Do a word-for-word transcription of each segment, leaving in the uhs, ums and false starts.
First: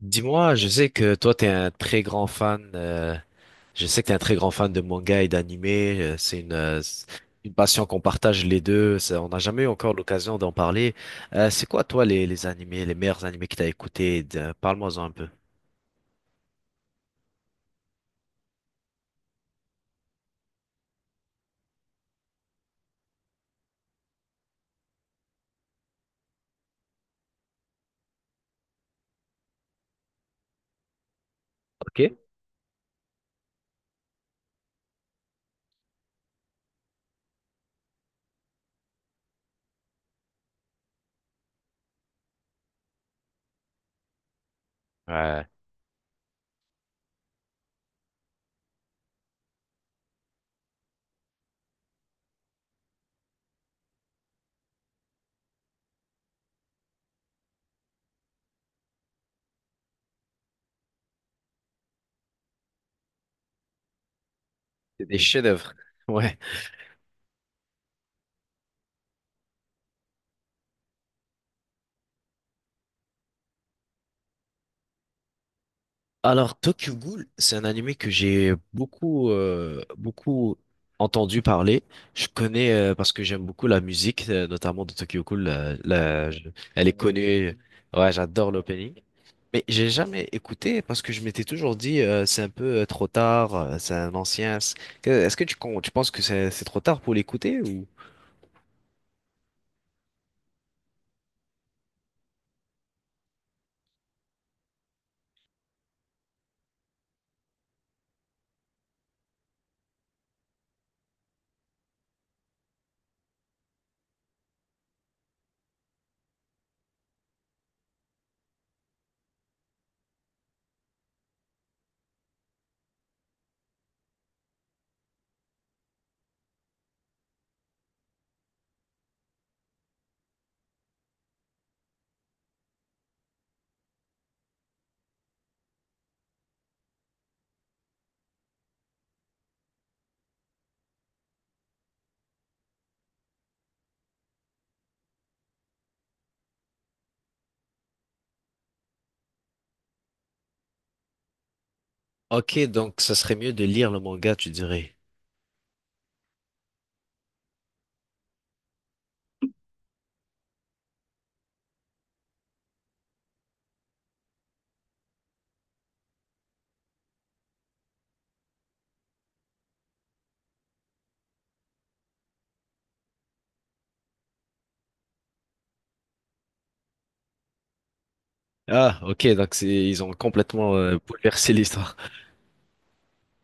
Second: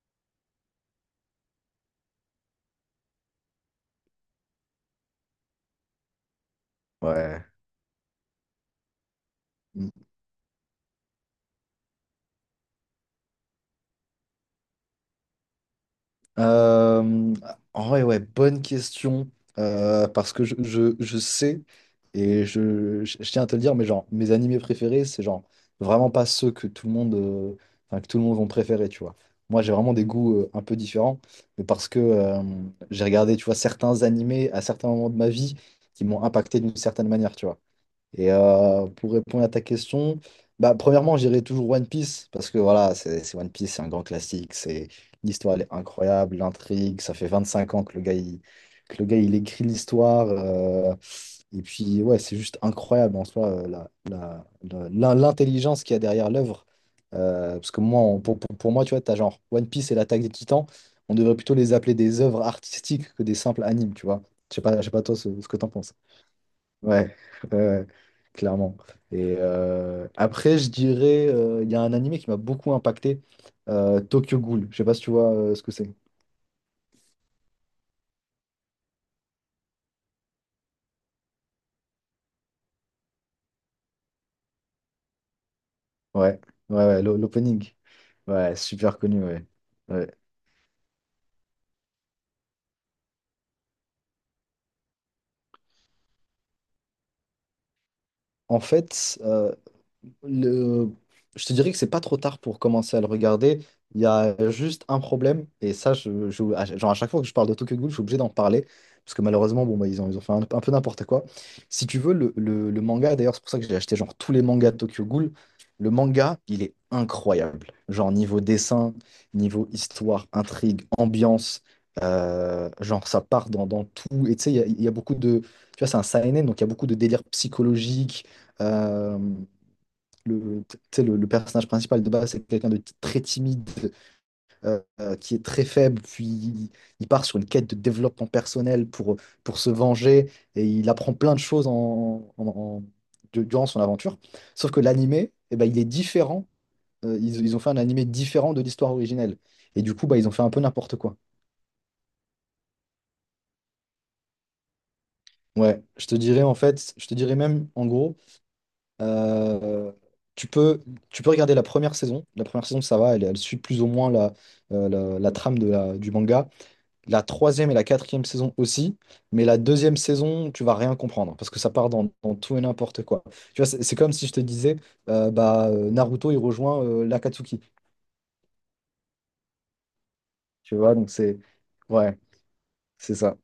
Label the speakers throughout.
Speaker 1: Dis-moi, je sais que toi, t'es un très grand fan, euh, je sais que t'es un très grand fan de manga et d'anime, euh, c'est une, euh, c'est
Speaker 2: Ouais.
Speaker 1: une passion qu'on partage les deux, ça, on n'a jamais eu
Speaker 2: Mm.
Speaker 1: encore l'occasion d'en parler. Euh, c'est quoi, toi, les, les animés, les meilleurs animés que t'as écoutés? de- Parle-moi-en un peu.
Speaker 2: Euh, En vrai, ouais, bonne question. Euh, parce que je, je, je sais, et je, je, je tiens à te le dire, mais genre, mes animés préférés, c'est genre vraiment pas ceux que tout le monde, euh, enfin, que tout le monde vont préférer, tu vois. Moi, j'ai vraiment des goûts euh, un peu différents, mais parce que
Speaker 1: Ok.
Speaker 2: euh, j'ai regardé, tu vois, certains animés à certains moments de ma vie qui m'ont impacté d'une certaine manière, tu vois. Et euh, pour répondre à ta question, bah, premièrement, j'irai toujours One Piece parce que voilà, c'est c'est One Piece, c'est un grand classique, c'est
Speaker 1: Ouais,
Speaker 2: l'histoire, elle est incroyable, l'intrigue, ça fait vingt-cinq ans que le gars il, que le gars, il écrit l'histoire, euh, et puis ouais, c'est juste incroyable en soi, euh, la, la- la- l'in- l'intelligence qu'il y a derrière l'œuvre. Euh, parce que moi, on- pour, pour, pour moi, tu vois, t'as genre One Piece et l'Attaque des Titans, on devrait plutôt les appeler des œuvres artistiques que des simples animes, tu vois. Je sais pas, je sais pas
Speaker 1: c'est
Speaker 2: toi
Speaker 1: des
Speaker 2: ce, ce que t'en
Speaker 1: chefs-d'œuvre.
Speaker 2: penses.
Speaker 1: Ouais.
Speaker 2: Ouais, ouais, ouais, clairement. Et euh, après, je dirais, euh, il y a un animé qui m'a beaucoup impacté, euh, Tokyo Ghoul. Je sais pas si tu vois euh, ce que c'est.
Speaker 1: Alors, Tokyo Ghoul, c'est un animé que j'ai beaucoup, euh, beaucoup entendu parler. Je connais euh, parce que j'aime beaucoup la musique, euh, notamment de Tokyo Ghoul. Euh, la-
Speaker 2: Ouais,
Speaker 1: je-
Speaker 2: ouais,
Speaker 1: elle est
Speaker 2: ouais, l'o-
Speaker 1: connue.
Speaker 2: l'opening.
Speaker 1: Ouais, j'adore
Speaker 2: Ouais,
Speaker 1: l'opening.
Speaker 2: super connu, ouais.
Speaker 1: Mais j'ai
Speaker 2: Ouais.
Speaker 1: jamais écouté parce que je m'étais toujours dit euh, c'est un peu euh, trop tard, euh, c'est un ancien. c'est- que- Est-ce que tu, con- tu penses que c'est c'est trop tard pour l'écouter ou?
Speaker 2: En fait, euh, le... je te dirais que c'est pas trop tard pour commencer à le regarder. Il y a juste un problème, et ça, je, je- à, genre à chaque fois que je parle de Tokyo Ghoul, je suis obligé d'en parler, parce que malheureusement, bon, bah, ils ont, ils ont fait un, un peu n'importe quoi. Si tu veux, le, le- le manga, d'ailleurs, c'est pour ça que j'ai acheté genre tous les mangas de Tokyo Ghoul, le manga, il est incroyable. Genre niveau dessin, niveau histoire, intrigue, ambiance, euh, genre ça part dans, dans tout. Et tu sais, il y a, il y a beaucoup de... Tu vois, c'est un seinen, donc il y a beaucoup de délire psychologique, euh, le, tu sais, le, le personnage principal de base, c'est quelqu'un de t- très timide, euh, euh, qui est très faible, puis il, il part sur une quête de développement personnel pour, pour se venger, et il apprend plein de choses en, en- en- du- durant son aventure. Sauf que l'animé, eh ben, il est différent. Euh, ils, ils ont fait un animé différent de l'histoire originelle. Et du coup, bah, ils ont fait un peu n'importe quoi.
Speaker 1: Ok, donc ça serait mieux de lire le manga, tu dirais.
Speaker 2: Ouais, je te dirais en fait, je te dirais même en gros. Euh, tu peux, Tu peux regarder la première saison. La première saison, ça va, elle, elle suit plus ou moins la, euh, la, la trame de la, du manga. La troisième et la quatrième saison aussi. Mais la deuxième saison, tu vas rien comprendre parce que ça part dans, dans tout et n'importe quoi. Tu vois, c'est c'est comme si je te disais, euh, bah, euh, Naruto, il rejoint euh, l'Akatsuki.
Speaker 1: Ah, ok, donc c'est ils ont complètement
Speaker 2: Tu vois,
Speaker 1: euh,
Speaker 2: donc c'est.
Speaker 1: bouleversé l'histoire.
Speaker 2: Ouais, c'est ça.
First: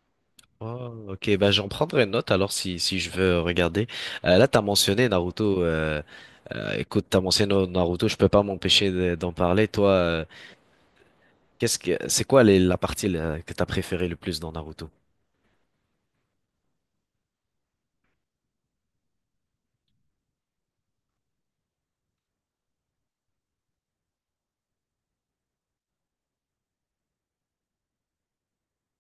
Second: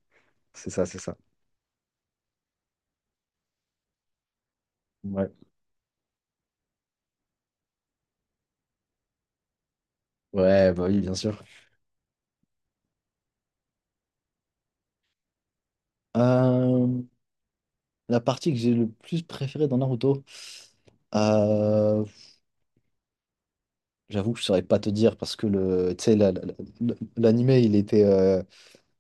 Speaker 2: C'est ça,
Speaker 1: Oh,
Speaker 2: c'est ça.
Speaker 1: ok, bah j'en prendrai note alors si si je veux regarder. Euh, là, t'as mentionné
Speaker 2: Ouais.
Speaker 1: Naruto. Euh, euh, écoute, t'as mentionné Naruto, je peux pas m'empêcher de- d'en parler. Toi, euh,
Speaker 2: Ouais, bah oui, bien sûr.
Speaker 1: qu'est-ce que c'est quoi les, la partie là, que t'as préférée le plus dans Naruto?
Speaker 2: Euh, la partie que j'ai le plus préférée dans Naruto. Euh, J'avoue que je saurais pas te dire parce que le, tu sais, la- la- la- l'anime, il était, euh,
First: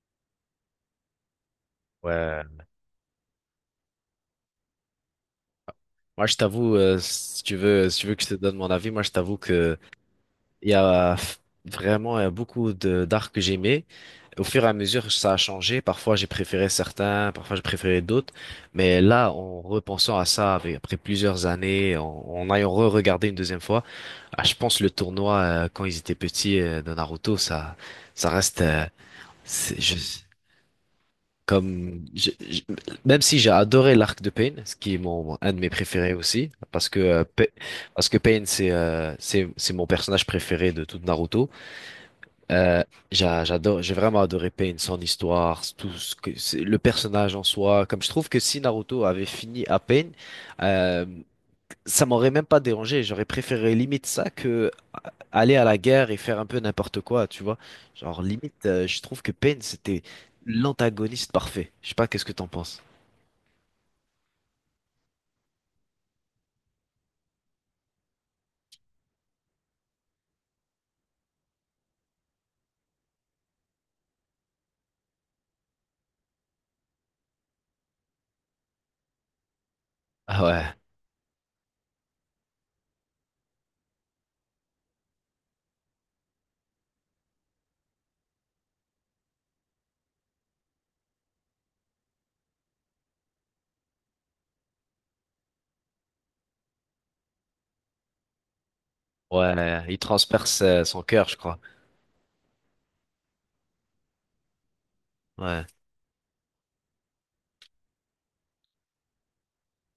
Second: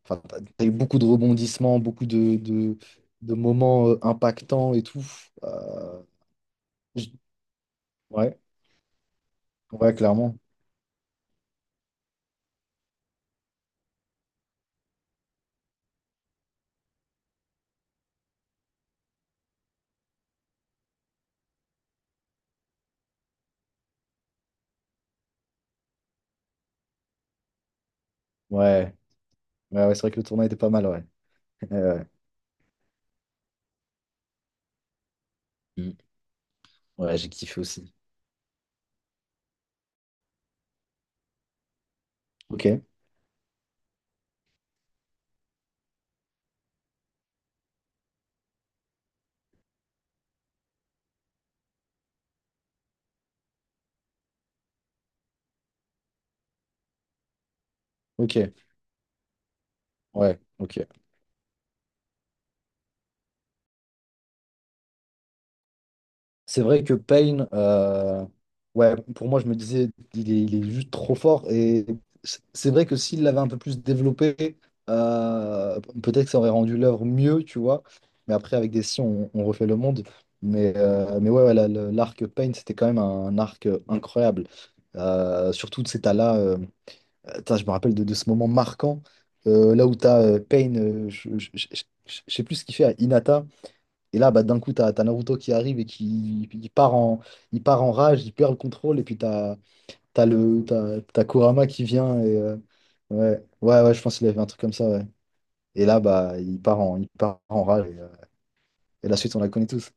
Speaker 2: enfin, t'as t'as eu beaucoup de rebondissements, beaucoup de,
Speaker 1: Ouais,
Speaker 2: de, de moments, euh, impactants et tout. Euh,
Speaker 1: moi je t'avoue, euh,
Speaker 2: j-
Speaker 1: si tu veux, si tu veux que je te
Speaker 2: ouais,
Speaker 1: donne mon avis, moi je t'avoue que
Speaker 2: ouais, clairement.
Speaker 1: il y a vraiment euh, beaucoup de d'arcs que j'aimais. Au fur et à mesure, ça a changé. Parfois, j'ai préféré certains, parfois j'ai préféré d'autres. Mais là, en repensant à ça, avec- après plusieurs années, en, en ayant re-regardé une deuxième fois, ah, je pense le tournoi euh, quand ils étaient petits euh, de Naruto, ça, ça reste euh,
Speaker 2: Ouais,
Speaker 1: c'est-
Speaker 2: ouais, ouais, c'est vrai que
Speaker 1: je-
Speaker 2: le tournoi était pas mal, ouais. Ouais, ouais.
Speaker 1: comme je- je- même si j'ai adoré l'arc de Pain, ce qui est mon un de mes
Speaker 2: Mm.
Speaker 1: préférés aussi, parce que
Speaker 2: Ouais,
Speaker 1: euh,
Speaker 2: j'ai
Speaker 1: Pain-
Speaker 2: kiffé aussi.
Speaker 1: parce que Pain c'est euh, c'est c'est mon personnage préféré de tout Naruto.
Speaker 2: Ok,
Speaker 1: Euh, j'a- J'adore, j'ai vraiment adoré Pain, son histoire, tout ce que c'est, le personnage en soi. Comme je trouve que si Naruto avait fini à Pain, euh, ça m'aurait même pas dérangé. J'aurais préféré limite ça que euh, aller à la guerre et faire un peu n'importe quoi, tu vois. Genre
Speaker 2: ok,
Speaker 1: limite, euh, je trouve que Pain c'était
Speaker 2: ouais, ok.
Speaker 1: l'antagoniste parfait. Je sais pas, qu'est-ce que t'en penses?
Speaker 2: C'est vrai que Payne, euh, ouais, pour moi, je me disais, il est, il est juste trop fort. Et c'est c'est vrai que s'il l'avait un peu plus développé, euh, peut-être que ça aurait rendu l'œuvre mieux, tu vois. Mais après, avec des si, on, on refait le monde.
Speaker 1: Ah ouais,
Speaker 2: Mais, euh, mais ouais, ouais, la- le- l'arc Payne, c'était quand même un arc incroyable. Euh, surtout, de cet là, euh, attends, je me rappelle de, de ce moment marquant, euh, là où t'as as Payne, euh, je je- je- je- je sais plus ce qu'il fait à Hinata. Et là, bah, d'un coup, t'as, t'as Naruto qui arrive et qui il part en, il part en rage, il perd le contrôle, et puis t'as,
Speaker 1: ouais, il
Speaker 2: t'as
Speaker 1: transperce
Speaker 2: le,
Speaker 1: euh,
Speaker 2: t'as,
Speaker 1: son
Speaker 2: t'as
Speaker 1: cœur, je crois.
Speaker 2: Kurama qui vient. Et, euh, ouais, ouais, ouais, je pense qu'il avait un truc comme ça, ouais.
Speaker 1: Ouais.
Speaker 2: Et là, bah, il part en, il part en rage, et, euh, et la suite, on la connaît tous.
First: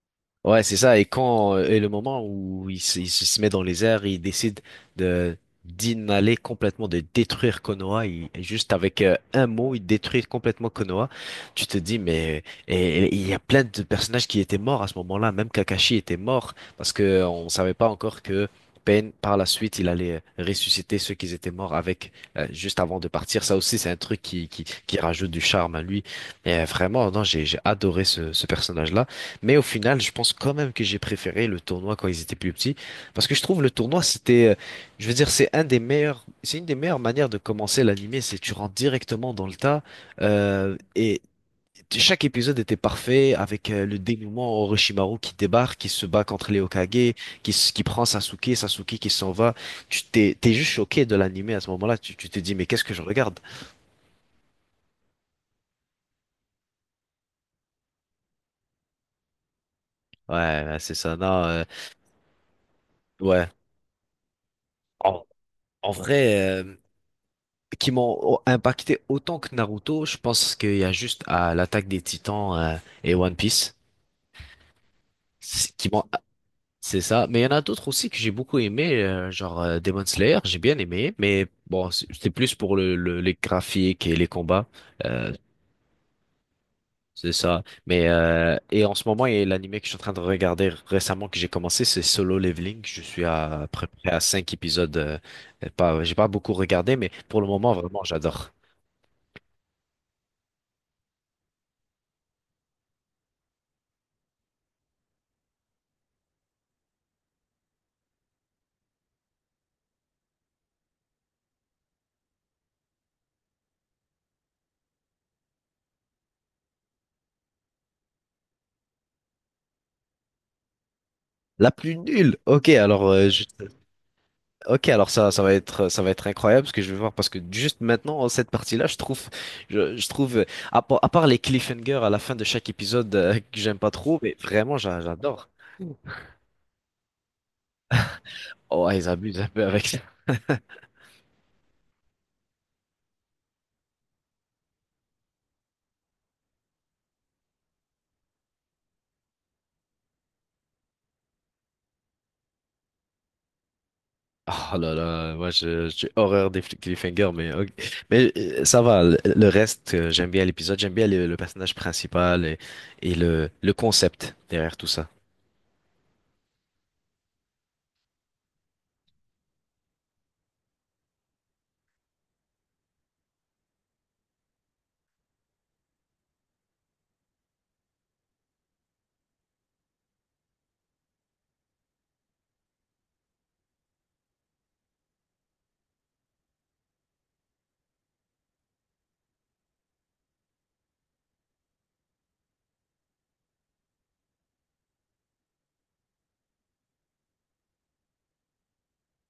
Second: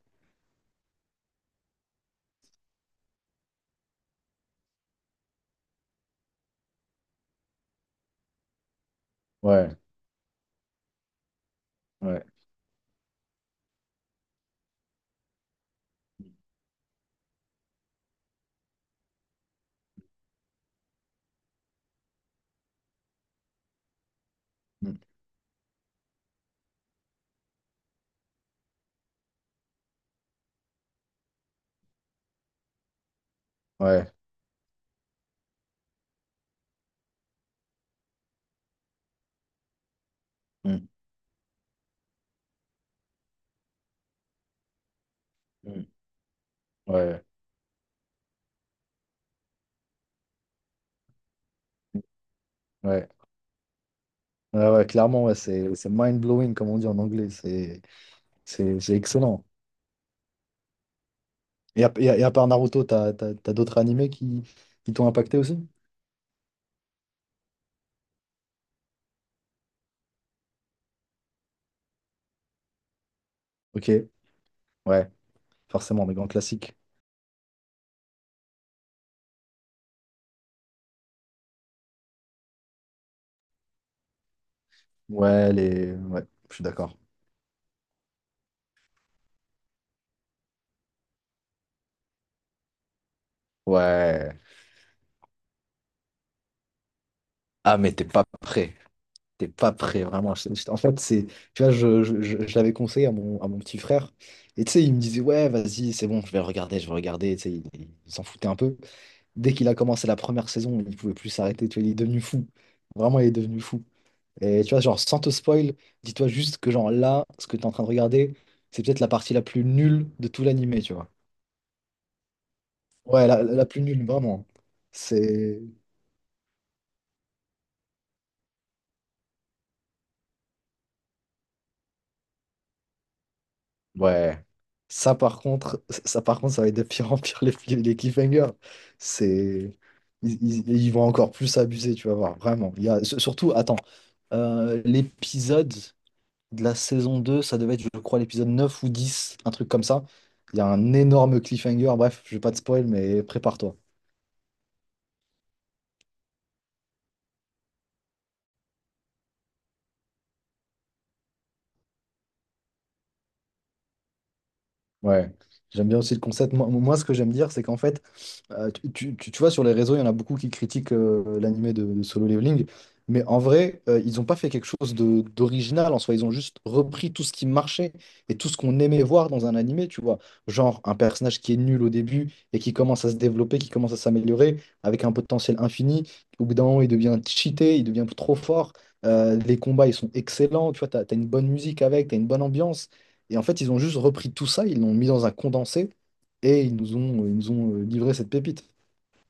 Speaker 1: Ouais, c'est ça. Et quand euh, et le moment où il, se il se il se met dans les airs, il décide de d'inhaler complètement, de détruire Konoha. Il, juste avec euh, un mot,
Speaker 2: Ouais,
Speaker 1: il détruit complètement Konoha. Tu te dis,
Speaker 2: ouais,
Speaker 1: mais et, et il y a plein de personnages qui étaient morts à ce moment-là. Même Kakashi était mort parce que euh, on savait pas encore que Pain, par la suite, il allait euh, ressusciter ceux qui étaient morts avec euh, juste avant de partir. Ça aussi, c'est un truc qui, qui qui
Speaker 2: mm,
Speaker 1: rajoute du charme à lui. Et euh, vraiment, non, j'ai j'ai adoré ce ce personnage-là. Mais au final, je pense quand même que j'ai préféré le tournoi quand ils étaient plus petits, parce que je trouve le tournoi,
Speaker 2: ouais,
Speaker 1: c'était, euh, je veux dire, c'est un des meilleurs, c'est une des meilleures manières de commencer l'animé, c'est tu rentres directement dans le tas, euh,
Speaker 2: mm,
Speaker 1: et t- chaque épisode était parfait avec euh, le dénouement Orochimaru qui débarque,
Speaker 2: mm,
Speaker 1: qui se bat contre les Hokage,
Speaker 2: ouais,
Speaker 1: qui, s- qui prend Sasuke, Sasuke qui s'en va. Tu t'es, t'es juste choqué de l'animé à ce moment-là, tu, tu te dis mais qu'est-ce que je
Speaker 2: ouais.
Speaker 1: regarde?
Speaker 2: Ouais, ouais, clairement, ouais, c'est, c'est mind-blowing, comme on dit en anglais, c'est, c'est, c'est excellent.
Speaker 1: Ouais, ouais, c'est ça, non, euh,
Speaker 2: Et à, et à- et à part Naruto, t'as, t'as,
Speaker 1: ouais.
Speaker 2: t'as d'autres animés qui, qui t'ont
Speaker 1: En,
Speaker 2: impacté aussi?
Speaker 1: en vrai. Euh, qui m'ont impacté autant que Naruto, je pense qu'il y a juste à l'attaque des Titans euh, et One Piece
Speaker 2: Ok, ouais,
Speaker 1: c'est- qui m'ont
Speaker 2: forcément, des grands classiques.
Speaker 1: c'est ça, mais il y en a d'autres aussi que j'ai beaucoup aimé euh, genre euh, Demon Slayer, j'ai bien aimé, mais bon, c'est- c'était plus pour le, le- les graphiques et les combats. euh,
Speaker 2: Ouais, les... ouais, je suis d'accord.
Speaker 1: C'est ça. Mais euh, et en ce moment, il y a l'animé que je suis en train de regarder récemment que j'ai commencé, c'est Solo Leveling. Je suis à, à peu près à
Speaker 2: Ouais.
Speaker 1: cinq épisodes. euh, pas, j'ai pas beaucoup regardé, mais pour le moment,
Speaker 2: Ah, mais
Speaker 1: vraiment,
Speaker 2: t'es pas
Speaker 1: j'adore.
Speaker 2: prêt. T'es pas prêt, vraiment. Je- je- En fait, c'est. Tu vois, je, je, je- je l'avais conseillé à mon, à mon petit frère. Et tu sais, il me disait, ouais, vas-y, c'est bon, je vais regarder, je vais regarder. Tu sais, il, il s'en foutait un peu. Dès qu'il a commencé la première saison, il pouvait plus s'arrêter. Tu vois, il est devenu fou. Vraiment, il est devenu fou. Et tu vois, genre, sans te spoil, dis-toi juste que, genre, là, ce que t'es en train de regarder, c'est peut-être la partie la plus nulle de tout l'animé, tu vois.
Speaker 1: La plus nulle. Ok, alors
Speaker 2: Ouais,
Speaker 1: euh,
Speaker 2: la,
Speaker 1: je-
Speaker 2: la plus nulle, vraiment.
Speaker 1: ok, alors ça, ça va
Speaker 2: C'est.
Speaker 1: être, ça va être incroyable ce que je vais voir parce que juste maintenant cette partie-là, je trouve, je, je trouve, euh, à part à part les cliffhangers à la fin de chaque épisode euh, que j'aime pas trop, mais
Speaker 2: Ouais.
Speaker 1: vraiment j'a-
Speaker 2: Ça par
Speaker 1: j'adore.
Speaker 2: contre, ça par contre, ça va être de pire en pire, les, les cliffhangers.
Speaker 1: Oh, ils abusent un peu
Speaker 2: C'est,
Speaker 1: avec ça.
Speaker 2: ils, ils- ils vont encore plus abuser, tu vas voir, vraiment. Il y a, surtout, attends, euh, l'épisode de la saison deux, ça devait être, je crois, l'épisode neuf ou dix, un truc comme ça. Il y a un énorme cliffhanger. Bref, je vais pas te spoil, mais prépare-toi.
Speaker 1: Oh là là, moi je, j'ai horreur des fl- cliffhangers, mais ok. Mais euh, ça va. Le, le reste, euh, j'aime bien l'épisode, j'aime bien le, le personnage principal et, et le, le concept derrière tout ça.
Speaker 2: Ouais, j'aime bien aussi le concept. Moi, moi, ce que j'aime dire, c'est qu'en fait, euh, tu, tu- tu- tu vois, sur les réseaux, il y en a beaucoup qui critiquent, euh, l'animé de, de Solo Leveling, mais en vrai, euh, ils n'ont pas fait quelque chose de- d'original en soi. Ils ont juste repris tout ce qui marchait et tout ce qu'on aimait voir dans un animé, tu vois. Genre un personnage qui est nul au début et qui commence à se développer, qui commence à s'améliorer avec un potentiel infini. Au bout d'un moment, il devient cheaté, il devient trop fort. Euh, les combats, ils sont excellents, tu vois, t'as, t'as une bonne musique avec, t'as une bonne ambiance. Et en fait, ils ont juste repris tout ça, ils l'ont mis dans un condensé et ils nous ont, ils nous ont euh, livré cette pépite.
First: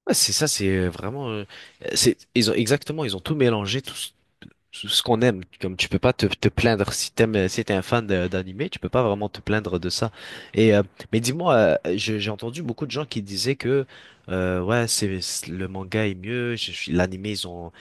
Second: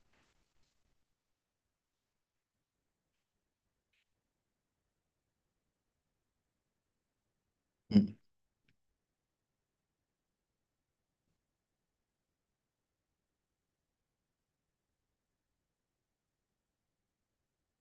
Speaker 1: Ouais, c'est ça, c'est euh, vraiment, euh, c'est, ils ont exactement, ils ont tout mélangé, tout, ce tout ce qu'on aime. Comme tu peux pas te, te plaindre si t'aimes, euh, si t'es un fan
Speaker 2: Mm.
Speaker 1: de- d'animé, tu peux pas vraiment te plaindre de ça. Et euh, mais dis-moi, euh, je- j'ai entendu beaucoup de gens qui disaient que, euh, ouais, c'est c'est- le manga est mieux, je suis- l'animé ils ont,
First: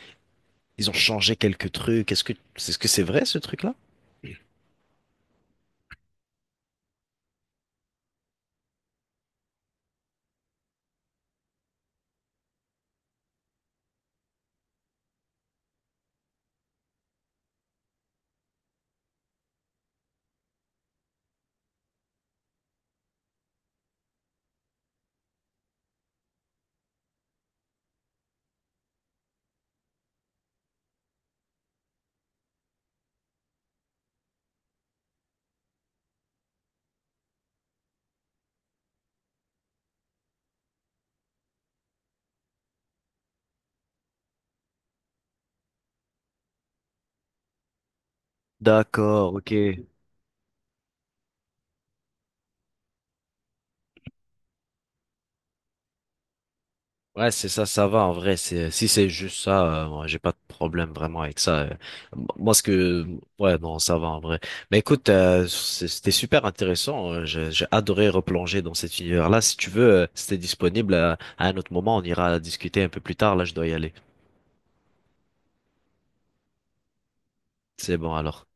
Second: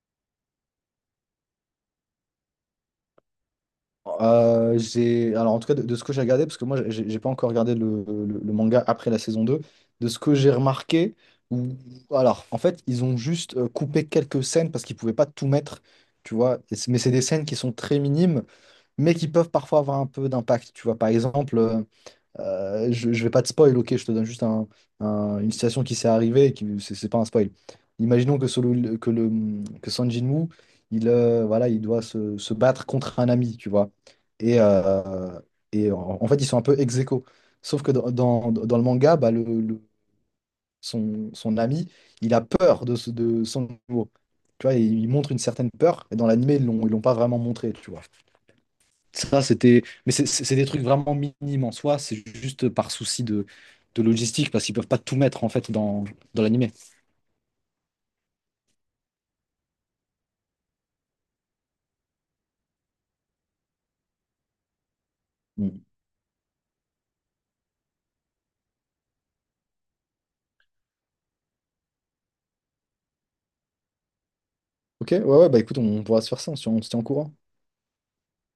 Speaker 1: ils ont changé quelques trucs. Est-ce que, est-ce que c'est vrai ce truc-là?
Speaker 2: Euh, j'ai, alors, en tout cas, de, de ce que j'ai regardé, parce que moi, j'ai j'ai pas encore regardé le, le- le manga après la saison deux. De ce que j'ai remarqué, ou alors, en fait, ils ont juste euh, coupé quelques scènes parce qu'ils pouvaient pas tout mettre, tu vois. Et c'est- Mais c'est des scènes qui sont très minimes, mais qui peuvent parfois avoir un peu d'impact. Tu vois, par exemple. Euh, Euh, je, je vais pas te spoil, ok, je te donne juste un- un- une situation qui s'est arrivée, et qui, c'est c'est pas un spoil. Imaginons que, Solo- que, le, que Son Jinwoo, il, euh, voilà, il doit se, se battre contre un ami, tu vois. Et, euh, et en, en fait, ils sont un peu ex aequo. Sauf que dans, dans, dans le manga, bah, le, le- son, son ami, il a peur de, ce- de Son Jinwoo. Tu vois, il montre une certaine peur, et dans l'anime, ils l'ont, ils l'ont pas vraiment montré, tu vois.
Speaker 1: D'accord,
Speaker 2: Ça,
Speaker 1: ok.
Speaker 2: c'était. Mais c'est c'est- c'est des trucs vraiment minimes en soi. C'est juste par souci de, de logistique, parce qu'ils peuvent pas tout mettre en fait dans, dans l'animé.
Speaker 1: Ouais, c'est ça, ça va en vrai. C'est si c'est juste ça, euh, moi, j'ai pas de problème vraiment avec ça. euh. Moi, ce que ouais, non, ça va en vrai. Mais écoute, euh,
Speaker 2: Mm.
Speaker 1: c'est- c'était super intéressant. euh, J'ai j'ai adoré replonger dans cet univers-là. Si tu veux, euh, si t'es disponible euh, à un autre moment, on ira discuter un peu plus tard. Là, je dois y aller.
Speaker 2: Ok, ouais, ouais, bah écoute, on pourra se faire ça, on se tient on se tient au courant.
Speaker 1: C'est bon alors.